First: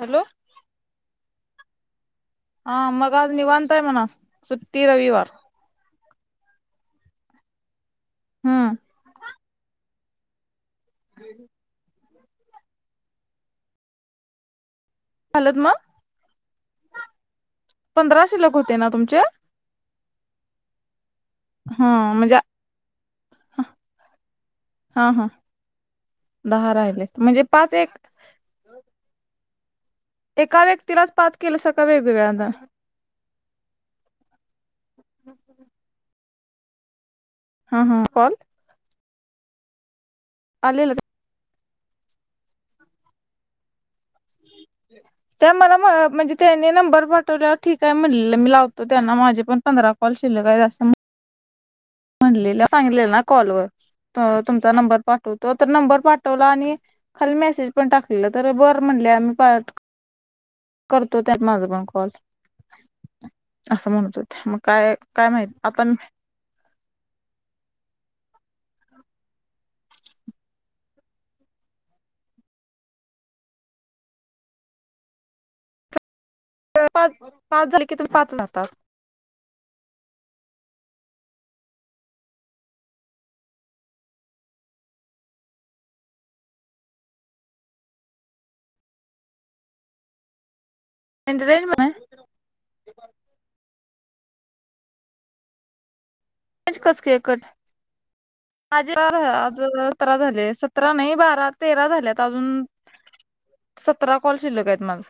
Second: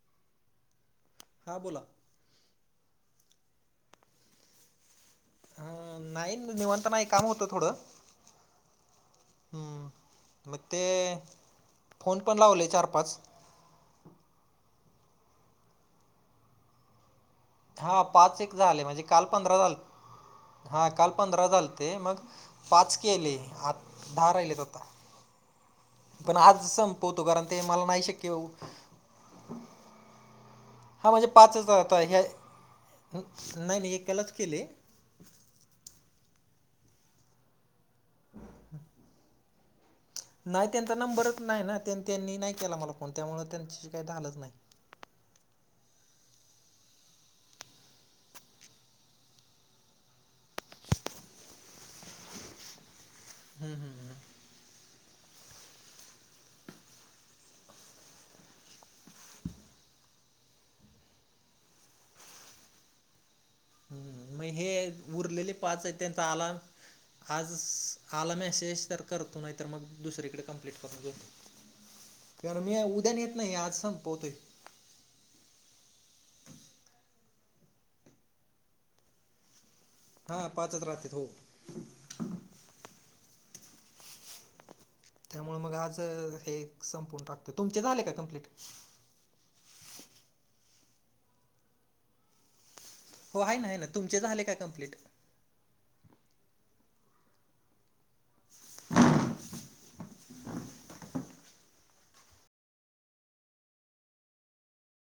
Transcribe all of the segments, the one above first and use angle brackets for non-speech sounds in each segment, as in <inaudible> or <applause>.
Hello. हां बोला. हा मग निवाांता आहे मना सुट्टी रविवार अं नाही निवांता नाही काम होतं थोडं हम्म हम्म. मग ते फोन पण लावले चार पाच हलत. हा पंधरा पाच शिल्लक एक होते झाले ना म्हणजे तुमचे काल पंधरा झालं. हा काल पंधरा झाल हा ते मग म्हणजे पाच केले आ दहा राहिलेत आता. हा हा पण आज दहा राहिले संपवतो म्हणजे कारण ते पाच मला एक नाही शक्य. एका हा व्यक्तीलाच म्हणजे पाच केलं पाचच स कां आता ह्या वेगवेगळ्याना. नाही नाही एकालाच केले. हा हां कोण? नाही आलेला त्यांचा नंबरच नाही ना त्यां त्यांनी नाही केला मला फोन त्यामुळे त्यांच्याशी काही झालंच नाही. त्या मला म्हणजे त्यानी नंबर पाठवलेवर ठीक आहे म्हणलं मी लावतो त्यांना माझे पण पंधरा कॉल शिल काय असून म्हलेल्या सांगेना कॉलवर तर तुमचा नंबर पाठवतो तर नंबर पाठवला आणि खाली मेसेज पण टाकलेलं तर बरं म्हटले आम्ही पाट करतो त्यातना माझ पण कॉल असं म्हणत हम्म, होते मग काय काय माहिती आपण ताला आज <unintelligible> आला मेसेज तर करतो नाही तर मग दुसरीकडे कंप्लीट करून घऊ. कारण मी उद्या येत नाही आज सण पहतोय. साडेपाच पाच झाले की तुमही पाच लावतात. हा पाचच रात्रीत हो. त्यामुळे मग आज <unintelligible> हे संपून टाकत तुमचे झाले का कमप्लीट. एंटरटेनमं <unintelligible> हो आहे ना आहे ना तुमचे झाले का कम्प्लीट. पज कस केकट माझे आज <unintelligible> सतरा झाले सतरा नाही बारा तेरा झाल्यात अजून सतरा कॉल शिल्लक आहेत माझ.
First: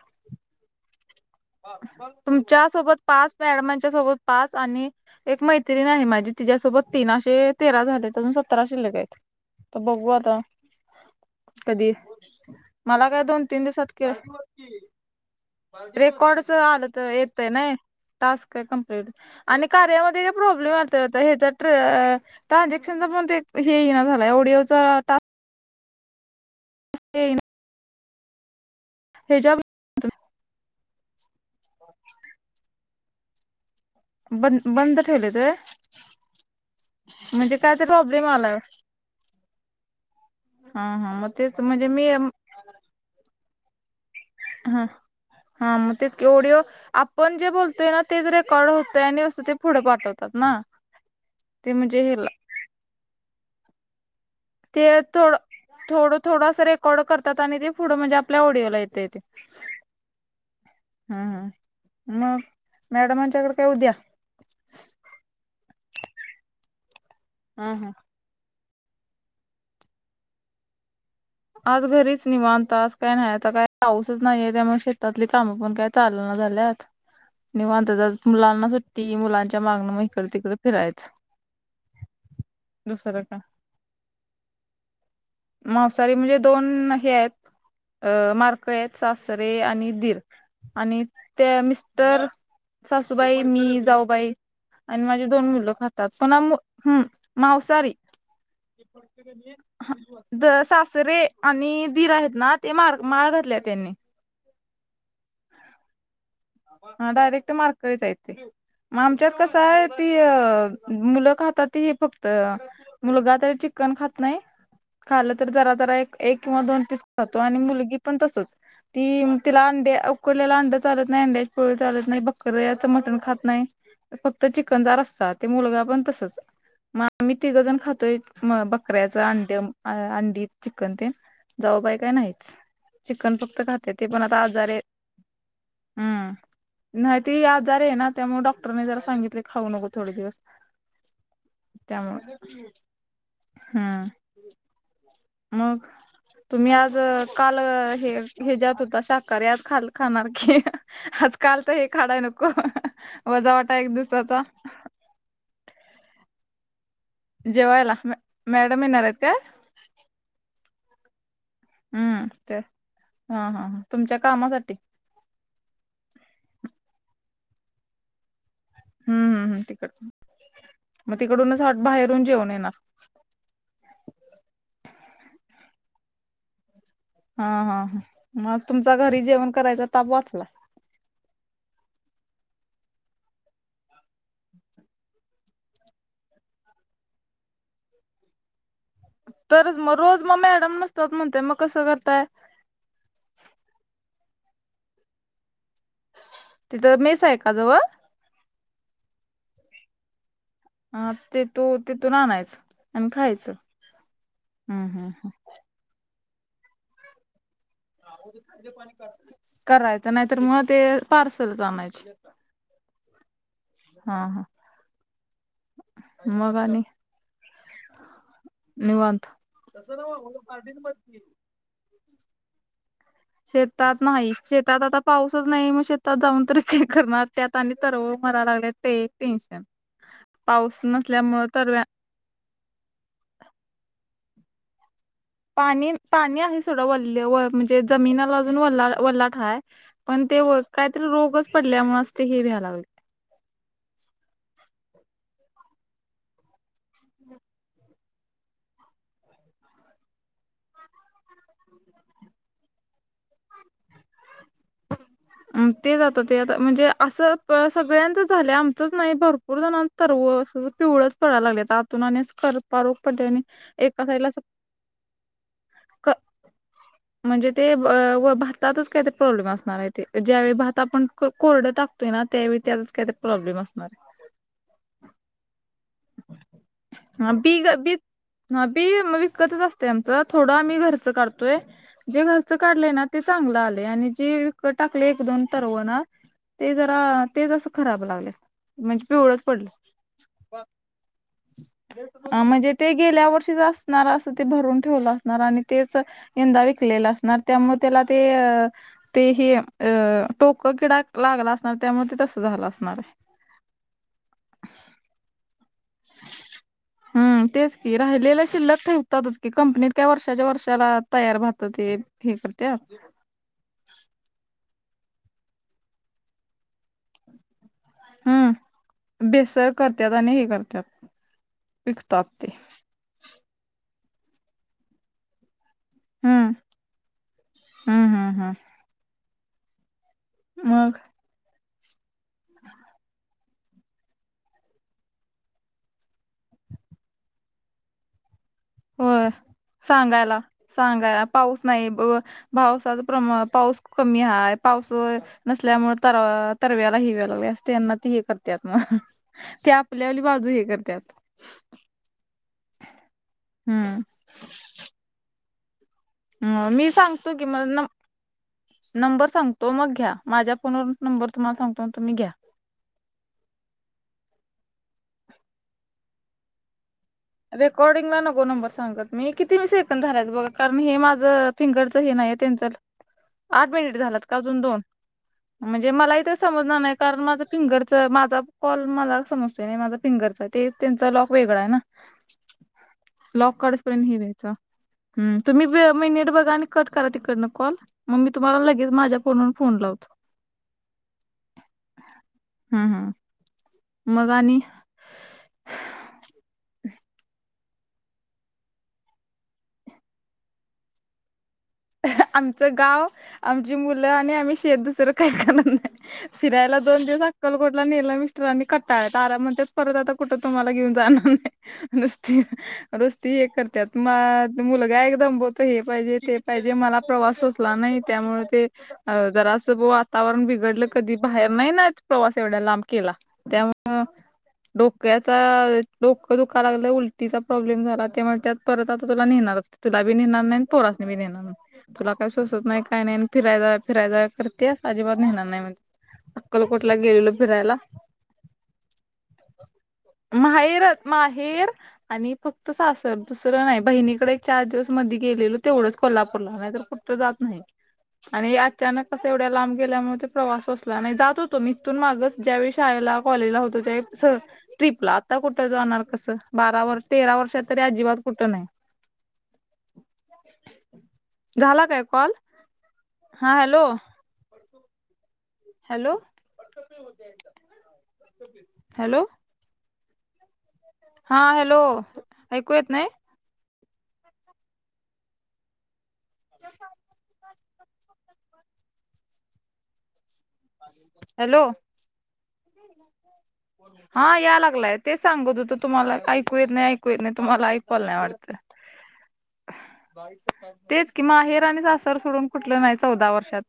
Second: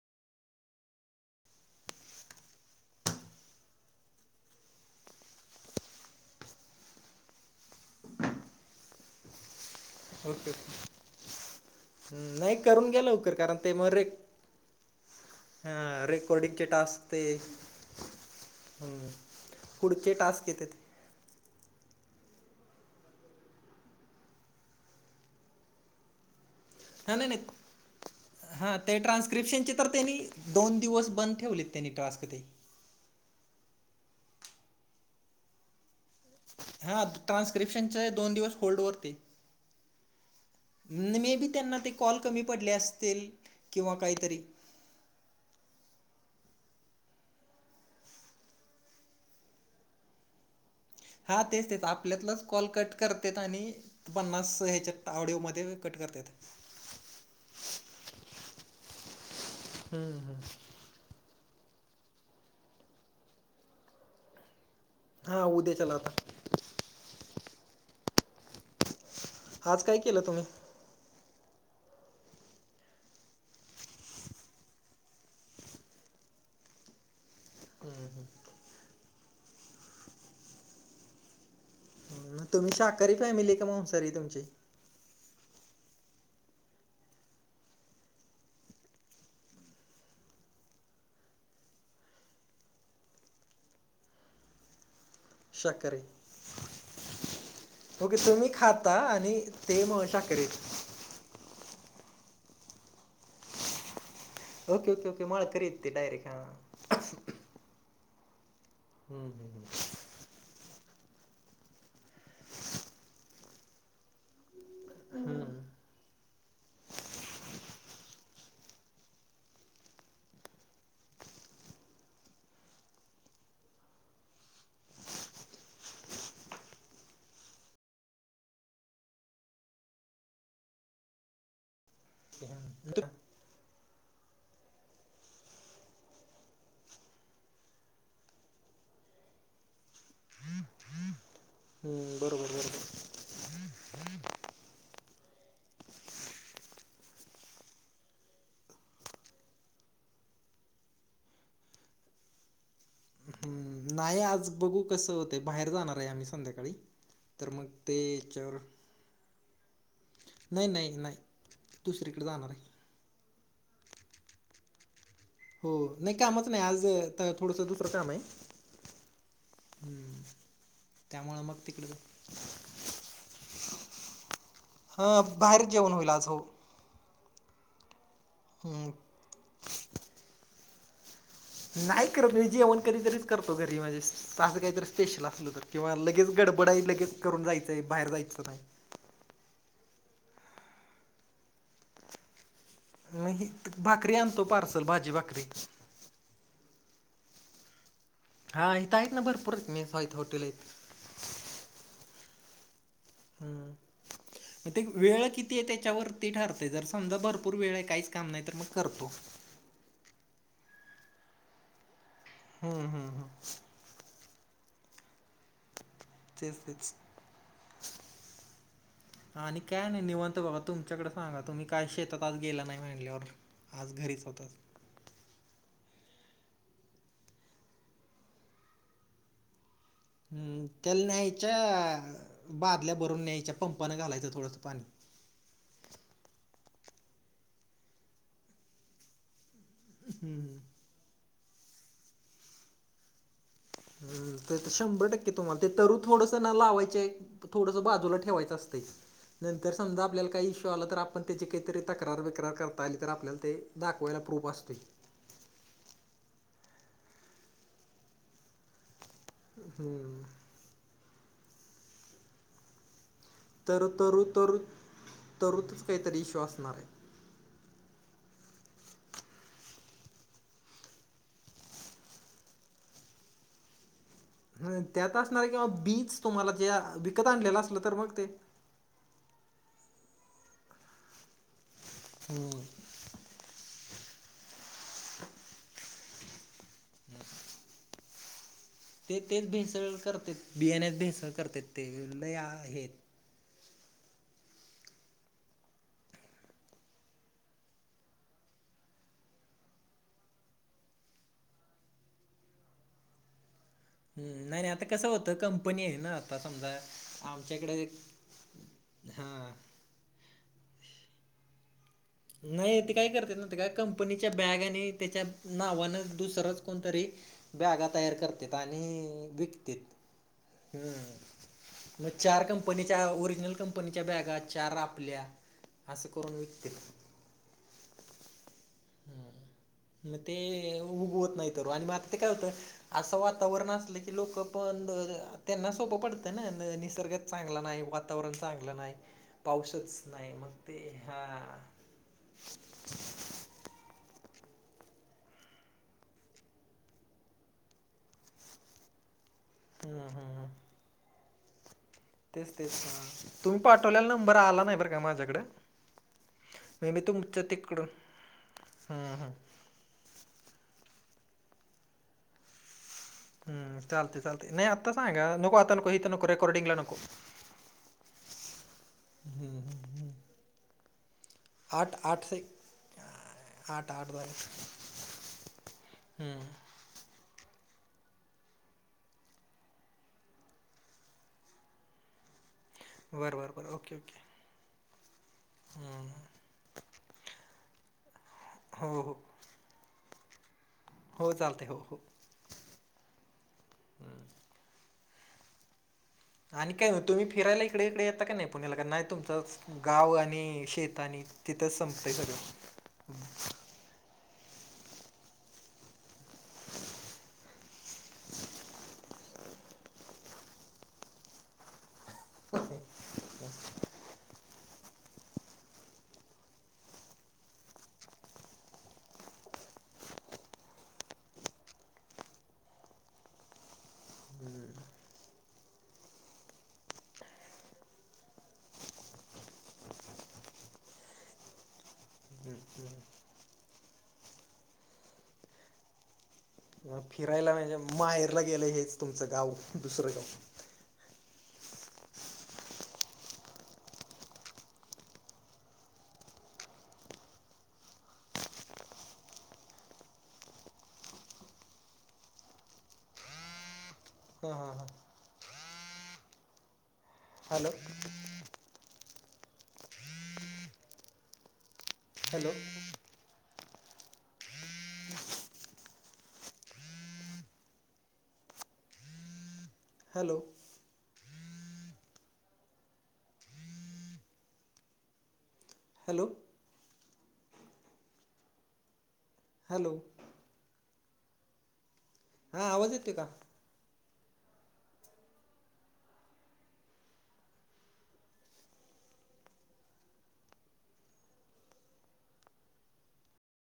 तुमच्या सोबत पाच मॅडमांच्या सोबत पाच आणि एक मैत्रीणी नाही माझी तिच्या्यासोबत तीनाशे असे तेरा झाले त्याजून सत्तरा शिल्ले ग आहेत. त बघू आता ओके कधी हम्म, नाही करून घ्या मला काय लवकर दोन कारण तीन ते मग दिवसातक रेक हां रेकॉर्डच रेकॉर्डिंगचे आलं तर टास्क ते येतय ना. तास्क आहे कमप्लीट हम्म, आणि पुढचे कार्यामध्ये हे टास्क प्रॉब्लेम येतात आहेत. तर ते ह्याच्यात त ट्रानझॅक्शन ला पण ते हे येईना असा झाला ओडिओ चा आता. हा नाही येईना नाही हा ते ह्याच्या ट्रान्क्रिप्शन तरनी दोन दिवस बंद. ठेवोलित त्यांनी टास्क तेथे बंद बंद ठेवले ते हा म्हणजे काय तर ट्रान्स्क्रिप्शन चे प्रॉब्लेम दोन आलाय दिवस होल्ड वरती हा हा मग मे बी तेच त्यांना म्हणजे ते मी कॉल कमी पडले असतील किंवा काहीतरी हा हा म ते ओडओ. आपण जे बोलतोय ना तेच रेकॉर्ड होतय आणि ते पुढे पाठवतात ना. हा तेच ते तेच म्हणजे हेला आपल्यातलाच कॉल कट करते आणि पन्नास ते ह्याच्या थोडं ऑडिओमध्ये. कट थोडं करतात थोडं असं रेकॉर्ड करतात आणि ते पुढं म्हणजे आपल्या ऑडिओला येते येते. हम्म ह. हम् ह मग मॅडमांच्याकडे काय उद्या. हा उद्या चलावता. हॅम हम्म. आज काय केलं तुम्ही? आज घरीच निवांत आज काय नाही आता काय पाऊसच नाहीय त्यामुळेग शेतातली कामं पण काय चालना झाल्यात. <inaudible> निवांत जात मुलांना सुट्टी मुलांच्या मागनं मग इकड तिकडे फिरायच. मग तुम्ही शाकहारी फॅमिली का म्हन सर तुमची? मवसारी म्हणजे दोन हे आहेत. अ मारकळ सासरे आणि दीर आणि त्या मिस्टर. सासूबाई मि जाव बाई. आणि माझी दोन मुलं शाकाहारी खातात पणा हम् मावसारी. ओके तुम्ही खाता आणि ते म शाकारी. त सासरे आणि दीर आहेत ना ते मार माळ घातले त्यांनी ओके ओके ओके मा कररीतते डयरेट हा. हा डायरेक्ट मारकळीच येते मग आमच्यात कसं आहेत. ती अ मुलं खाताती हे फक्त मुलगा तरी चिकन खात नाही. खालं तर जरा जरा एक एक किंवा दोन पीस खातो आणि मुलगी पण तसच. ती तिला अंडडे उकडलेला अंड चालत नाही अंड्या. होय चालत नाही बकऱ्याच मटण खात नाही. फक्त चिकनदार असतात ते मुलगा पण तसच. मग मी तिघजण खातोय म बकऱ्याच अंड्या अंडी चिकन ते. जाव बाय काय नाहीच हम्म, चिकन फक्त खाते ते पण आता आजारे हम्म. नाही ते आजार आहे ना त्यामुळे डॉक्टरने जरा सांगितले खाऊ नको थोडे दिवस. हम्म त्यामुळे बरोबर बरोबर. हम्म. मग. तुम्ही आज काल हे हे जत होता शाकाहारी आज खा खाणार की. आजकाल तर हे खाडाय नको हां हां वजा वाट. हम्म, नाही आज बघू कसं होत बाहेर जाणार आहे आम्ही संध्याकाळी तर मग जेवायला ते म याच्यावर मॅडम येणार आहेत काय? नाही नाही नाही. दुसरीकडे हम्म जाणार ते आहे हा हा तुमच्या कामासाठी. हो नाही कामच नाही आज थोडसं दुसरं काम आहे. हम्म हम्म तिकड मग त्यामुळं तिकडूनच तिकडे जाऊ. बाहेरून जेऊन येणार. हा बाहेर जेवण होईल आज हो. हा हा हा मग हम्म, तुमचा घरी जेवण करायचा ताप वाचला. नाही करत मी जेवण कधीतरीच करतो घरी माझे. असं काही तर स्पेशल असल तर किंवा लगेच गडबडाई लगेच करून जायचंय बाहेर जायचं नाही. तरच मग रोज मग मॅडम नसतात म्हणते मग कसं करताय? नाही भाकरी आणतो पार्सल भाजी भाकरी. तिथं मेस आहे का जवळ. हा इथं आहेत ना भरपूरच मेस आहेत हॉटेल आहेत. हा तेथू तिथून आणायचं आणि खायचं हम्म. मग ते हम् हम्. वेळ किती ते त्याच्यावरती ठरते जर समजा भरपूर वेळ आहे काहीच काम नाही तर मग करतो. करायचं नाही तर मग ते पार्सलच आणायचे. हम्म हम्म हम्. हा हा. <unintelligible> मग आणि निवांत आणि काय नाही निवत बघा तुमच्याकडे सांगा तुम्ही काय शेतात आज गेला नाही म्हणल्यावर. आज शेतात घरीच नाही होतात शेतात आता पाऊसच नाही मग शेतात जाऊन तरी ते करणार त्यात आणि तरळ मरायला लागले ते टेन्शन. हम्म पाऊस त्याला नसल्यामुळे तरव्या न्यायच्या बादल्या भरून न्यायच्या पंपानं घालायचं थोडसं पाणी. पाणी पाणी आहे सोडा वल्ले व म्हणजे जमिनला अजून वल्ला वल्लाठाय. पण हम्म ते व काहीतरी रोगच पडल्या मस् ते हे व्यायला लागलय. हम्म तर शंभर टक्के तुम्हाला ते तरु थोडंस ना लावायचं आहेत. थोडस बाजूला ठेवायचं असतय. नंतर समजा आपल्याला काही इश्यू आला तर आपण त्याची तक्रार बीक्रार करता आली तर आपल्याला ते दाखवायला प्रूप असतोय. हम तेच आता ते आता म्हणजे असं सगळ्यांच झालं आम च नाही भरपूर जणांच तरव अस पिवळच पडयला लागलय आता आतून आणि करपारोग पडले आणि. तर तरु तरु तरुतच क- काहीतरी इश्यू असणार हाय. म्हणजे ते व भातातच काही ते प्रॉब्लेम असणार आहे ते ज्यावेळी भात आपण को कोरड टाक तेना त्यावेळी त्याच काहीतरी प्रॉब्लेम असणार हाय. हा त्यात असणार किंवा बीच तुम्हाला जे बिकत आणलेलं असलं तर मग ते ह बी म विकतच असतेय आमच थोडं आम्ही घरच काढतोय जे हो घरचं काढलंय ना. ते चांगलं आलय आणि जे विकत टाकलय एक दोन तरव ना ते जरा तेच असा खराब लागल्यात. ते तेच भेसळ करतेत बियाण्यात भेसळ कर अ म्हणजे ते गेल्या वर्षीच असणार असं ते भरून ठेवलं असणार आणि तेच. यंदा विकलेला असणार त्यामुळे त्याला ते अ ते हे अ टोक किडाक लागला असणार त्यामुळे ते तसं झालं असणार आहे. हम्म नाही नाही आता कसं होतं कम कंपनी आहे ना आता समजा हम्म तेच आमच्याकडे की हां. त्या वर्षाच्या वर्षाला तयार भारतात हे. नाही करत्यात ते काय करतेत ना ते काय कम पनीच्या बॅग आणि त्याच्या नावान दुसच कोणतरी. बॅगा तयार हम्म करत्यात आणि बेसर करत्यात आणि हे विकत्यात करत्यात हम्म. विकतात ते. पनीच्या ओरिजनल कंपनीच्या बॅगा चार आपल्या असं करून विकतेत. हा हा हा. हम मग ते मग उगवत नाही तरू आणि बाकी ते काय होतं. असं वातावरण असलं की लोक पण त्यांना सोपं पडतं ना निस निसर्गात चांगला नाही वात वातावरण चांगलं नाही होय पाऊसच नाही सांगायला मग ते सांगायला हा पाऊस नाही पावसाच प्रमा पाऊस कमी <unintelligible> पाऊस नसल्यामुळे तर तरव्याला हिव्या लागले असते यांना ते हे करतेत मग <unintelligible> त्या आपल्या हम्म वाली हम्म बाजू हे करत्यात. तेच तेच तुम्ही हम्म पाठवल्याला नंबर आला नाही बर का माझ्याकड. ह मी सांगतो की मला न हम्म नंबर हम्म सांग तो मग घ्या माझ्या फोनवरून नंबर तुम्हाला सांगतो त मी घ्या. हम्म चालतंय चालतंय नाही आता सांगा नको आता नको इथं नको रेकॉर्डिंगला नको. रेकॉर्डिंगला नको नंबर सांगत मी हम्म किती मी सेकन झालायच बघा कारण हे माझं. आठ फिंगरच हे आठ नाहीय से त्यांच. आठ मिनिट झालात का अजून दोन म्हणजे मला इथं हम्म समजणार नाही. कारण माझं फिंगरच माझा कॉल मला समजतोय नाही माझा फिंगरचा ते त्यांचा लॉक वेगळा आहे ना. बरं बरं लॉक बरं ओके कडूसपर्यंत हे ओके व्यायचा. हम्म तुम्ही ब हम्म, महिनट बघा आणि कट करा तिकडनं कॉल. मग मी तुम्हाला हो लगेच हो माझ्या फोनून फोन लावतो. हो चालते हो हो. हा हा. मग आणि. आणि काय नाही तुम्ही फिरायला इकडे इकडे यता का नाही पुण्याला का नाही तुमंच. गाव आणि शेत आणि तिथंच संपतंय सगळं. मु आणि आम्ही शेत दुस काही कर नाही. फिरायला दोन दिवस अक्कलकोटला नेला मिस्रांनी कटाळ तारा म्हण. परत आता कुठ तुम्हाला घेऊन जाणार नाही नुसती नुसती हे करते. म मुलगा एकदम बतो हे पाहिजे ते पाहिजे मला प्रवास सोचला नाही त्यामुळे ते. अ जरा असं वातावरण बिघडलं कधी बाहेर नाही ना प्रवास एवढा लांब केला. त्यामु. डोक्याचा डोकं दुखाला लागलं उलटीचा प्रॉब्लेम झाला त्यामुळे त्यात परत आता तुला नेहणारच. तुला बी नेणार नाही पोरासनीीेणार. तुला काही सोसत नाही काही नाही फिराय जाव फिराय जाव करतेस अजिबात नेणार नाही म्हणजे अक्कलकोटला गेलेलो फिरायला नाहीजे माहेरला गेलं हेच तुमचं गाव दुसरं गाव. हैरत. माहेर आणि फक्त सासर दुसरं नाही बहिणीकडे एक चार दिवस मध गेलेलो तेवढंच. कोल्हापूरला नाहीतर कुठ जात नाही. आणि अचानक कस एवढ्या लांब गेल्यामुळे ते प्रवास अससला नाही जात होतो मथून मागच. ज्यावेळी शाळेला कॉलेजला होतो त्या स. हां हां हां ट्रिपला आता कुठं जाणार कसं बारा वर्ष तेरा वर्षात हॅलो तरी अजिबात कुठं नाही. झाला काय कॉल हॅलो हा हॅलो. Hello hello. हॅलो. हा हॅलो ऐकू येत ना. Hello <unintelligible> hello. हॅलो. हां आवाज येते का. हा या लागलाय तेच सांगू त त तुम्हाला ऐकू येत नाही ऐकू येत नाही तुम्हाला ऐकवायला नाही वाटत. <inaudible> तेच कि माहेर आणि सासर सोडून कुठलं नाही चौदा वर्षात.